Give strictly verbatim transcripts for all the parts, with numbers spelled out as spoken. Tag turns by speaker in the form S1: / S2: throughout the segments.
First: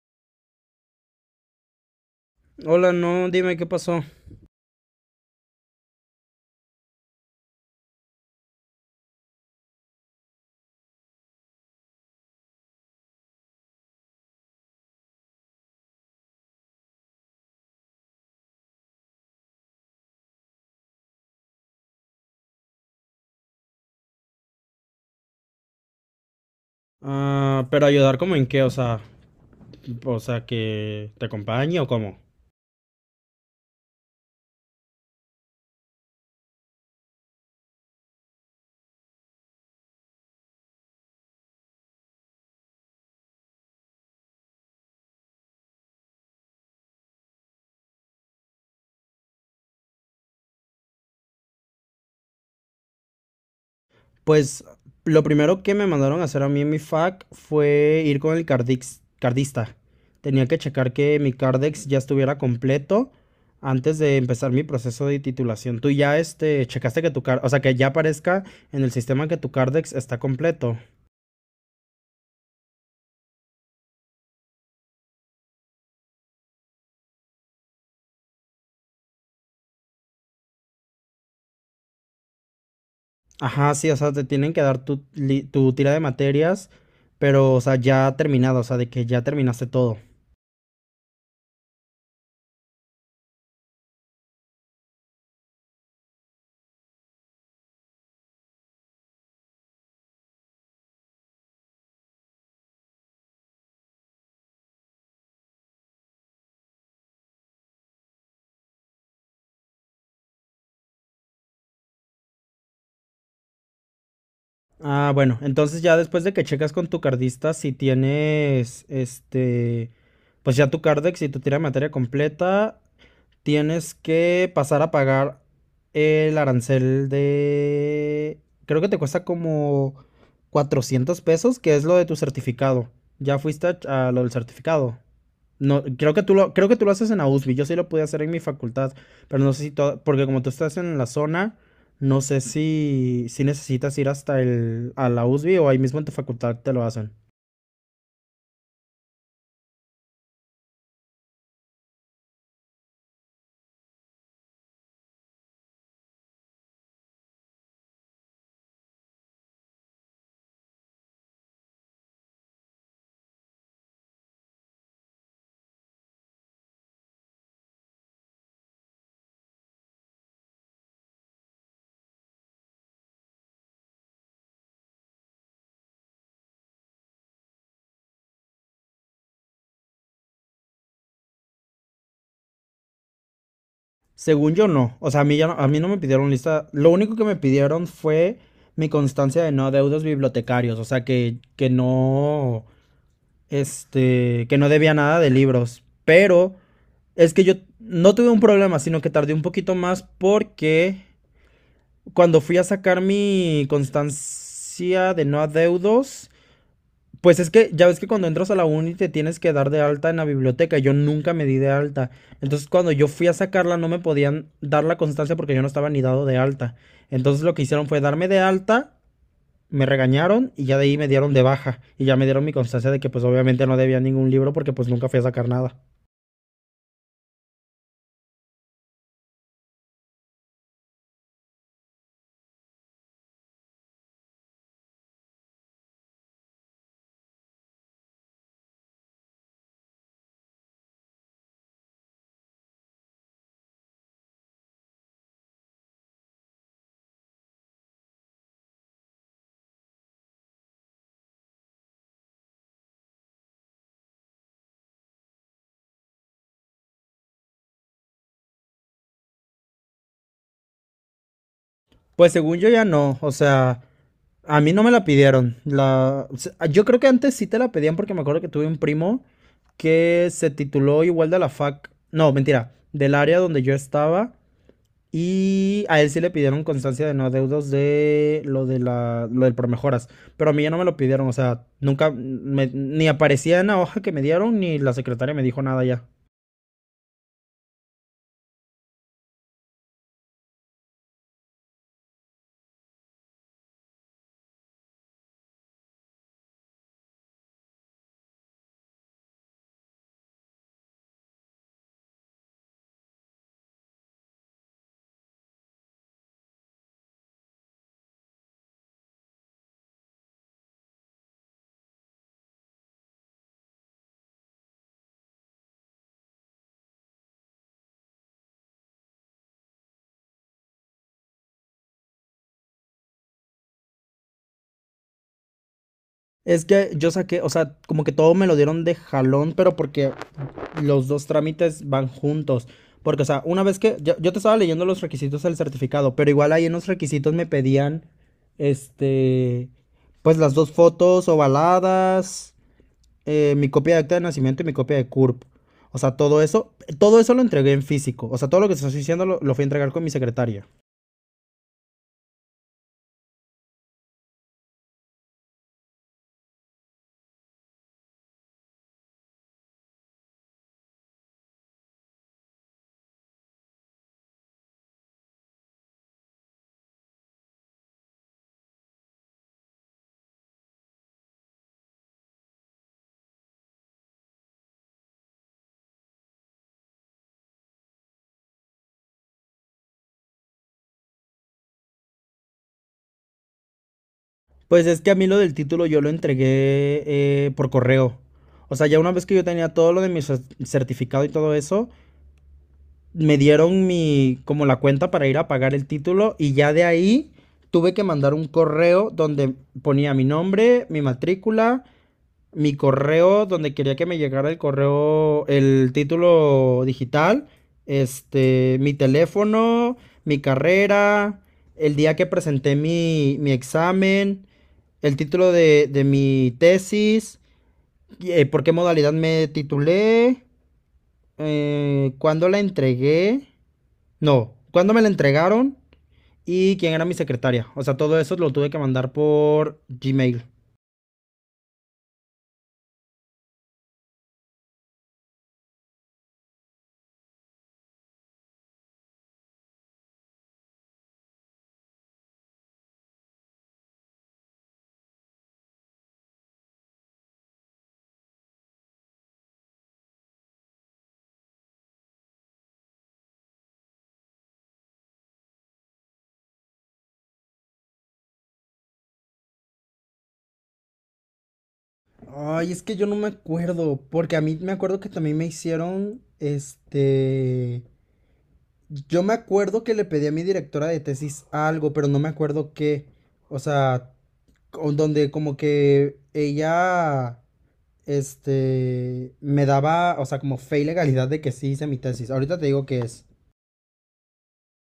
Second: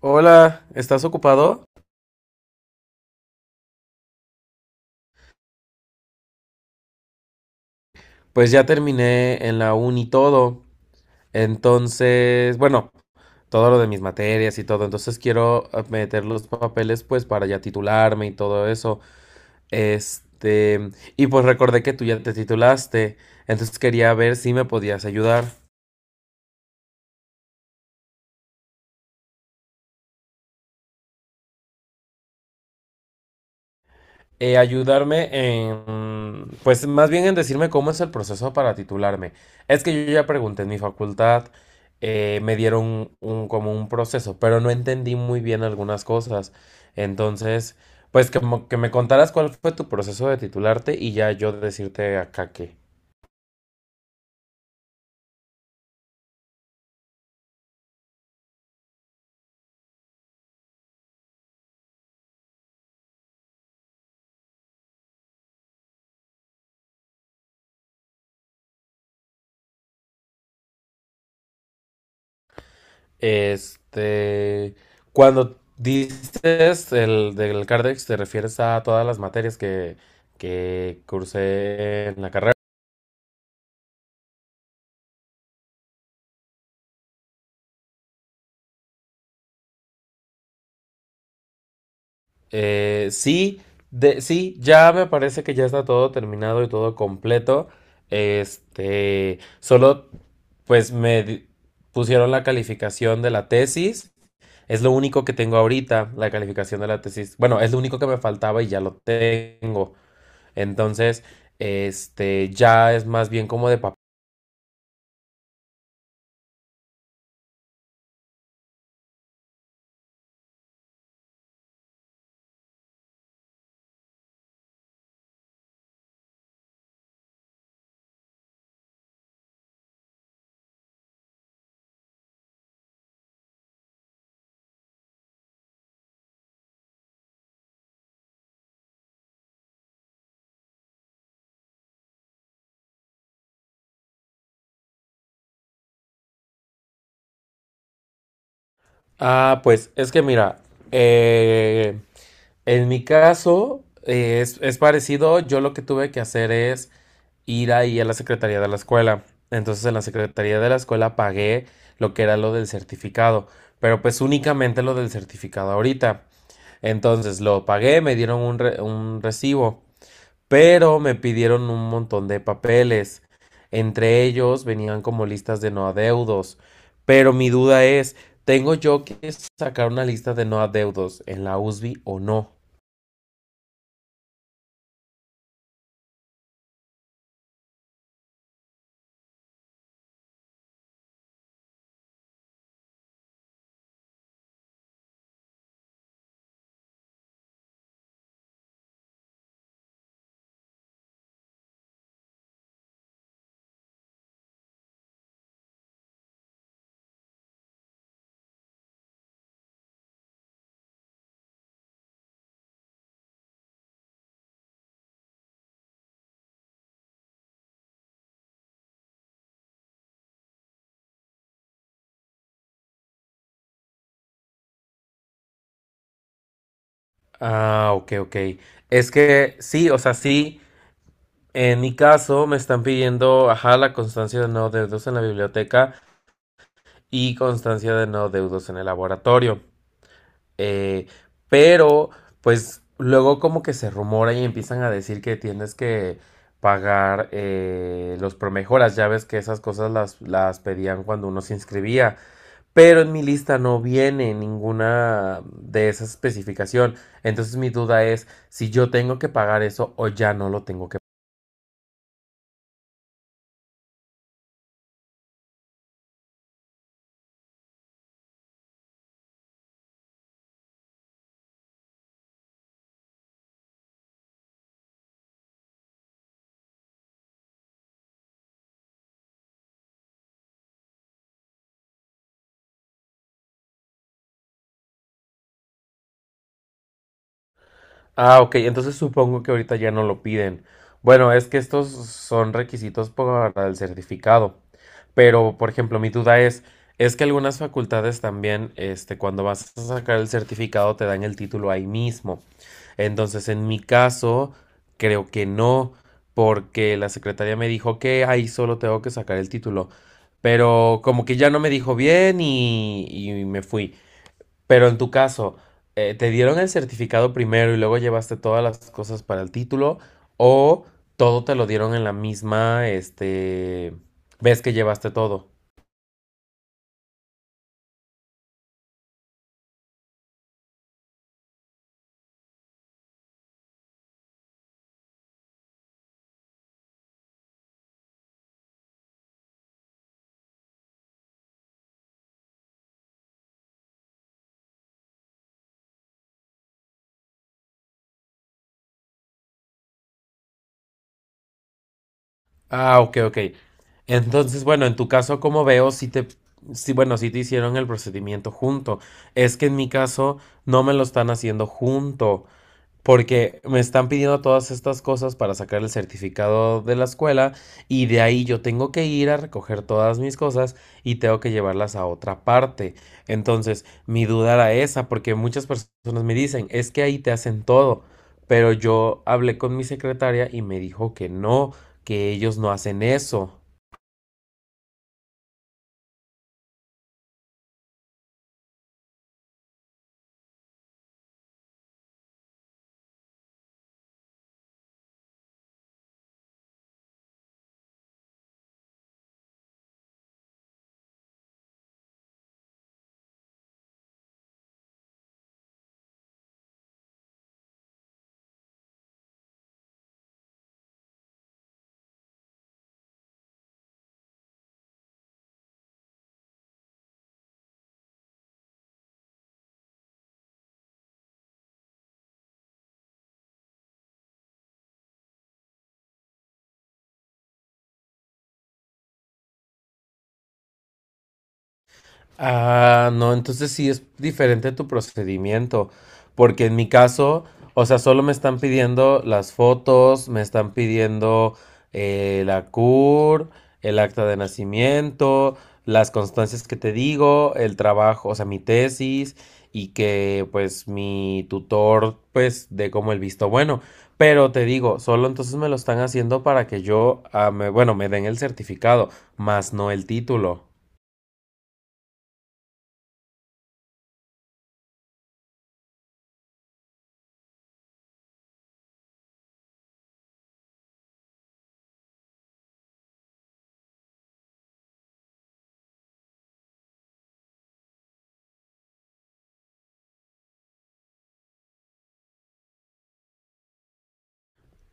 S1: Hola, ¿estás ocupado?
S2: Hola, no, dime qué pasó.
S1: Pues ya terminé en la uni todo. Entonces, bueno, todo lo de mis materias y todo. Entonces quiero eh, meter los papeles pues para ya titularme y todo eso. Este, y pues recordé que tú ya te titulaste. Entonces quería ver si me podías ayudar.
S2: Ah, pero ayudar como en qué, o sea, o sea, que te acompañe o cómo.
S1: Eh, ayudarme en, pues más bien en decirme cómo es el proceso para titularme. Es que yo ya pregunté en mi facultad, eh, me dieron un, como un proceso, pero no entendí muy bien algunas cosas. Entonces, pues que, mo- que me contaras cuál fue tu proceso de titularte y ya yo decirte acá que,
S2: Pues lo primero que me mandaron a hacer a mí en mi fac fue ir con el cardix- cardista. Tenía que checar que mi cardex ya estuviera completo antes de empezar mi proceso de titulación. Tú ya este checaste que tu car, o sea, que ya aparezca en el sistema que tu cardex está completo.
S1: este, cuando dices el del CARDEX, te refieres a todas las materias que, que cursé en la carrera.
S2: Ajá, sí, o sea, te tienen que dar tu, li- tu tira de materias, pero, o sea, ya terminado, o sea, de que ya terminaste todo.
S1: Eh, sí, de, sí, ya me parece que ya está todo terminado y todo completo. Este, solo pues me di- pusieron la calificación de la tesis. Es lo único que tengo ahorita, la calificación de la tesis. Bueno, es lo único que me faltaba y ya lo tengo. Entonces, este, ya es más bien como de papel.
S2: Ah, bueno, entonces ya después de que checas con tu cardista, si tienes, este, pues ya tu cardex y tu tira de materia completa, tienes que pasar a pagar el arancel de... Creo que te cuesta como cuatrocientos pesos, que es lo de tu certificado. ¿Ya fuiste a, ch- a lo del certificado? No, creo que tú lo, creo que tú lo haces en AUSBI. Yo sí lo pude hacer en mi facultad, pero no sé si to- porque como tú estás en la zona, no sé si, si necesitas ir hasta el, a la USBI o ahí mismo en tu facultad te lo hacen.
S1: Ah, pues es que mira, eh, en mi caso eh, es, es parecido, yo lo que tuve que hacer es ir ahí a la secretaría de la escuela. Entonces en la secretaría de la escuela pagué lo que era lo del certificado, pero pues únicamente lo del certificado ahorita. Entonces lo pagué, me dieron un, re- un recibo, pero me pidieron un montón de papeles. Entre ellos venían como listas de no adeudos. Pero mi duda es, ¿tengo yo que sacar una lista de no adeudos en la U S B o no?
S2: Según yo no, o sea, a mí, ya no, a mí no me pidieron lista, lo único que me pidieron fue mi constancia de no adeudos bibliotecarios, o sea, que, que no, este, que no debía nada de libros, pero es que yo no tuve un problema, sino que tardé un poquito más porque cuando fui a sacar mi constancia de no adeudos, pues es que ya ves que cuando entras a la uni te tienes que dar de alta en la biblioteca. Yo nunca me di de alta. Entonces cuando yo fui a sacarla no me podían dar la constancia porque yo no estaba ni dado de alta. Entonces lo que hicieron fue darme de alta, me regañaron y ya de ahí me dieron de baja. Y ya me dieron mi constancia de que pues obviamente no debía ningún libro porque pues nunca fui a sacar nada.
S1: Ah, ok, ok. Es que sí, o sea, sí, en mi caso me están pidiendo, ajá, la constancia de no adeudos en la biblioteca y constancia de no adeudos en el laboratorio. Eh, pero, pues luego como que se rumora y empiezan a decir que tienes que pagar eh, los promejoras. Ya ves que esas cosas las, las pedían cuando uno se inscribía. Pero en mi lista no viene ninguna de esa especificación. Entonces mi duda es si yo tengo que pagar eso o ya no lo tengo.
S2: Pues según yo ya no, o sea, a mí no me la pidieron. La, o sea, yo creo que antes sí te la pedían porque me acuerdo que tuve un primo que se tituló igual de la fac, no, mentira, del área donde yo estaba y a él sí le pidieron constancia de no adeudos de lo de la lo del promejoras, pero a mí ya no me lo pidieron, o sea, nunca me- ni aparecía en la hoja que me dieron ni la secretaria me dijo nada ya.
S1: Ah, ok, entonces supongo que ahorita ya no lo piden. Bueno, es que estos son requisitos para el certificado. Pero, por ejemplo, mi duda es, es que algunas facultades también, este, cuando vas a sacar el certificado te dan el título ahí mismo. Entonces, en mi caso, creo que no, porque la secretaria me dijo que ahí solo tengo que sacar el título. Pero como que ya no me dijo bien y, y me fui. Pero en tu caso, eh, ¿te dieron el certificado primero y luego llevaste todas las cosas para el título? ¿O todo te lo dieron en la misma, este, vez que llevaste todo?
S2: Es que yo saqué, o sea, como que todo me lo dieron de jalón, pero porque los dos trámites van juntos. Porque, o sea, una vez que yo, yo te estaba leyendo los requisitos del certificado, pero igual ahí en los requisitos me pedían, este, pues las dos fotos ovaladas, eh, mi copia de acta de nacimiento y mi copia de CURP. O sea, todo eso, todo eso lo entregué en físico. O sea, todo lo que te estoy diciendo lo, lo fui a entregar con mi secretaria.
S1: Ah, ok, ok. Entonces, bueno, en tu caso, como veo, si te, sí, bueno, si te hicieron el procedimiento junto. Es que en mi caso no me lo están haciendo junto. Porque me están pidiendo todas estas cosas para sacar el certificado de la escuela y de ahí yo tengo que ir a recoger todas mis cosas y tengo que llevarlas a otra parte. Entonces, mi duda era esa, porque muchas personas me dicen, es que ahí te hacen todo, pero yo hablé con mi secretaria y me dijo que no, que ellos no hacen eso.
S2: Pues es que a mí lo del título yo lo entregué eh, por correo. O sea, ya una vez que yo tenía todo lo de mi cer- certificado y todo eso, me dieron mi, como la cuenta para ir a pagar el título y ya de ahí tuve que mandar un correo donde ponía mi nombre, mi matrícula, mi correo donde quería que me llegara el correo, el título digital, este, mi teléfono, mi carrera, el día que presenté mi, mi examen, el título de, de mi tesis, eh, por qué modalidad me titulé, eh, cuándo la entregué, no, cuándo me la entregaron y quién era mi secretaria. O sea, todo eso lo tuve que mandar por Gmail.
S1: Ah, no, entonces sí es diferente tu procedimiento, porque en mi caso, o sea, solo me están pidiendo las fotos, me están pidiendo eh, la C U R, el acta de nacimiento, las constancias que te digo, el trabajo, o sea, mi tesis y que pues mi tutor pues dé como el visto bueno, pero te digo, solo entonces me lo están haciendo para que yo, ah, me- bueno, me den el certificado, más no el título.
S2: Ay, es que yo no me acuerdo, porque a mí me acuerdo que también me hicieron, este, yo me acuerdo que le pedí a mi directora de tesis algo, pero no me acuerdo qué, o sea, donde como que ella este, me daba, o sea, como fe y legalidad de que sí hice mi tesis. Ahorita te digo que es.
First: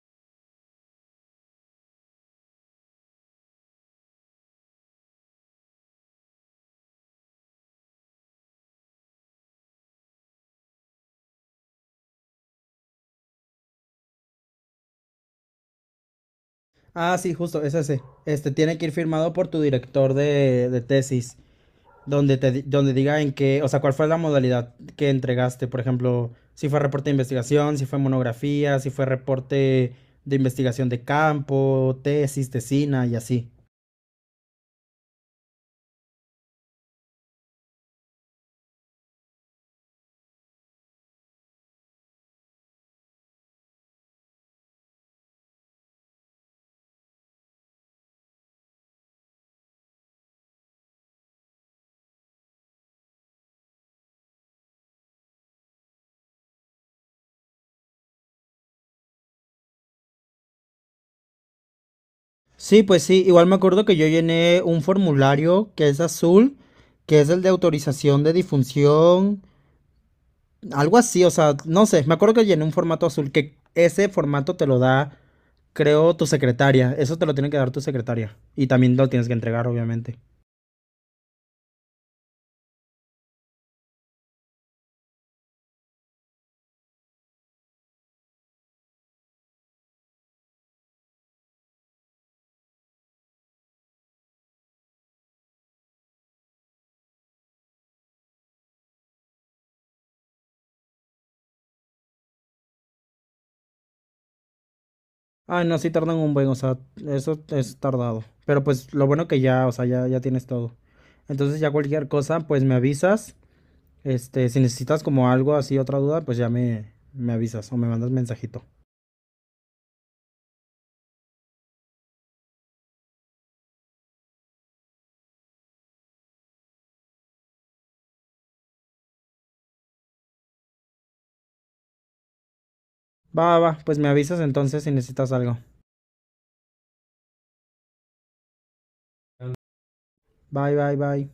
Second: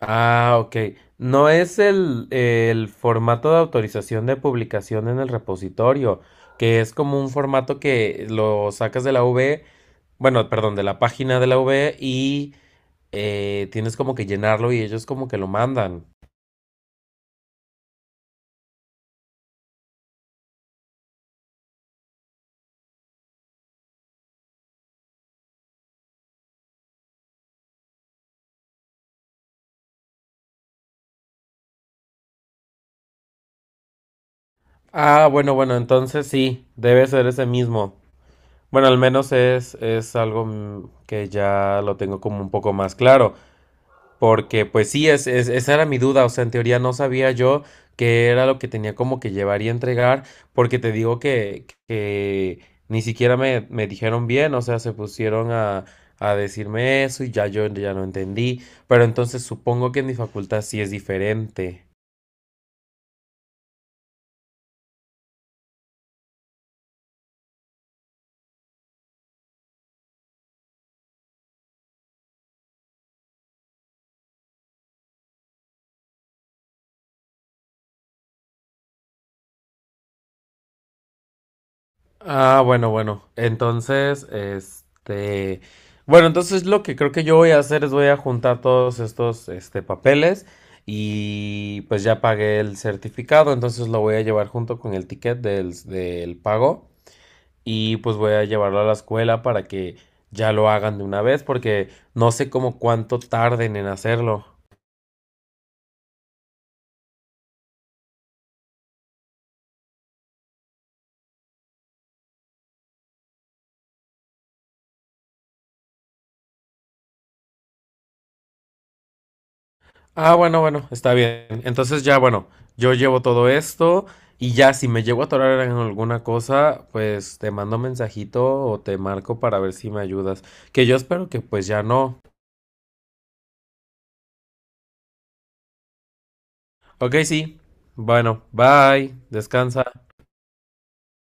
S1: Ah, ok. No es el, el formato de autorización de publicación en el repositorio, que es como un formato que lo sacas de la V, bueno, perdón, de la página de la V y eh, tienes como que llenarlo y ellos como que lo mandan.
S2: Ah, sí, justo, es ese. Este, tiene que ir firmado por tu director de, de tesis, donde te, di- donde diga en qué, o sea, cuál fue la modalidad que entregaste. Por ejemplo, si fue reporte de investigación, si fue monografía, si fue reporte de investigación de campo, tesis, tesina y así.
S1: Ah, bueno, bueno, entonces sí, debe ser ese mismo. Bueno, al menos es, es algo mm, que ya lo tengo como un poco más claro. Porque pues sí, es, es- esa era mi duda, o sea, en teoría no sabía yo qué era lo que tenía como que llevar y entregar, porque te digo que, que ni siquiera me, me dijeron bien, o sea, se pusieron a, a decirme eso y ya yo ya no entendí, pero entonces supongo que en mi facultad sí es diferente.
S2: Sí, pues sí, igual me acuerdo que yo llené un formulario que es azul, que es el de autorización de difusión. Algo así, o sea, no sé, me acuerdo que llené un formato azul, que ese formato te lo da, creo, tu secretaria. Eso te lo tiene que dar tu secretaria. Y también lo tienes que entregar, obviamente.
S1: Ah, bueno, bueno. Entonces, este, bueno, entonces lo que creo que yo voy a hacer es voy a juntar todos estos, este, papeles y pues ya pagué el certificado, entonces lo voy a llevar junto con el ticket del, del pago y pues voy a llevarlo a la escuela para que ya lo hagan de una vez porque no sé cómo cuánto tarden en hacerlo.
S2: Ay, no, sí tardan un buen, o sea, eso es tardado. Pero pues lo bueno que ya, o sea, ya, ya tienes todo. Entonces ya cualquier cosa, pues me avisas. Este, si necesitas como algo así, otra duda, pues ya me, me avisas o me mandas mensajito.
S1: Ah, bueno, bueno, está bien. Entonces ya, bueno, yo llevo todo esto y ya si me llego a atorar en alguna cosa, pues te mando mensajito o te marco para ver si me ayudas. Que yo espero que pues ya no.
S2: Va, va, va, pues me avisas entonces si necesitas algo.
S1: Ok, sí. Bueno, bye. Descansa.
S2: Bye, bye, bye.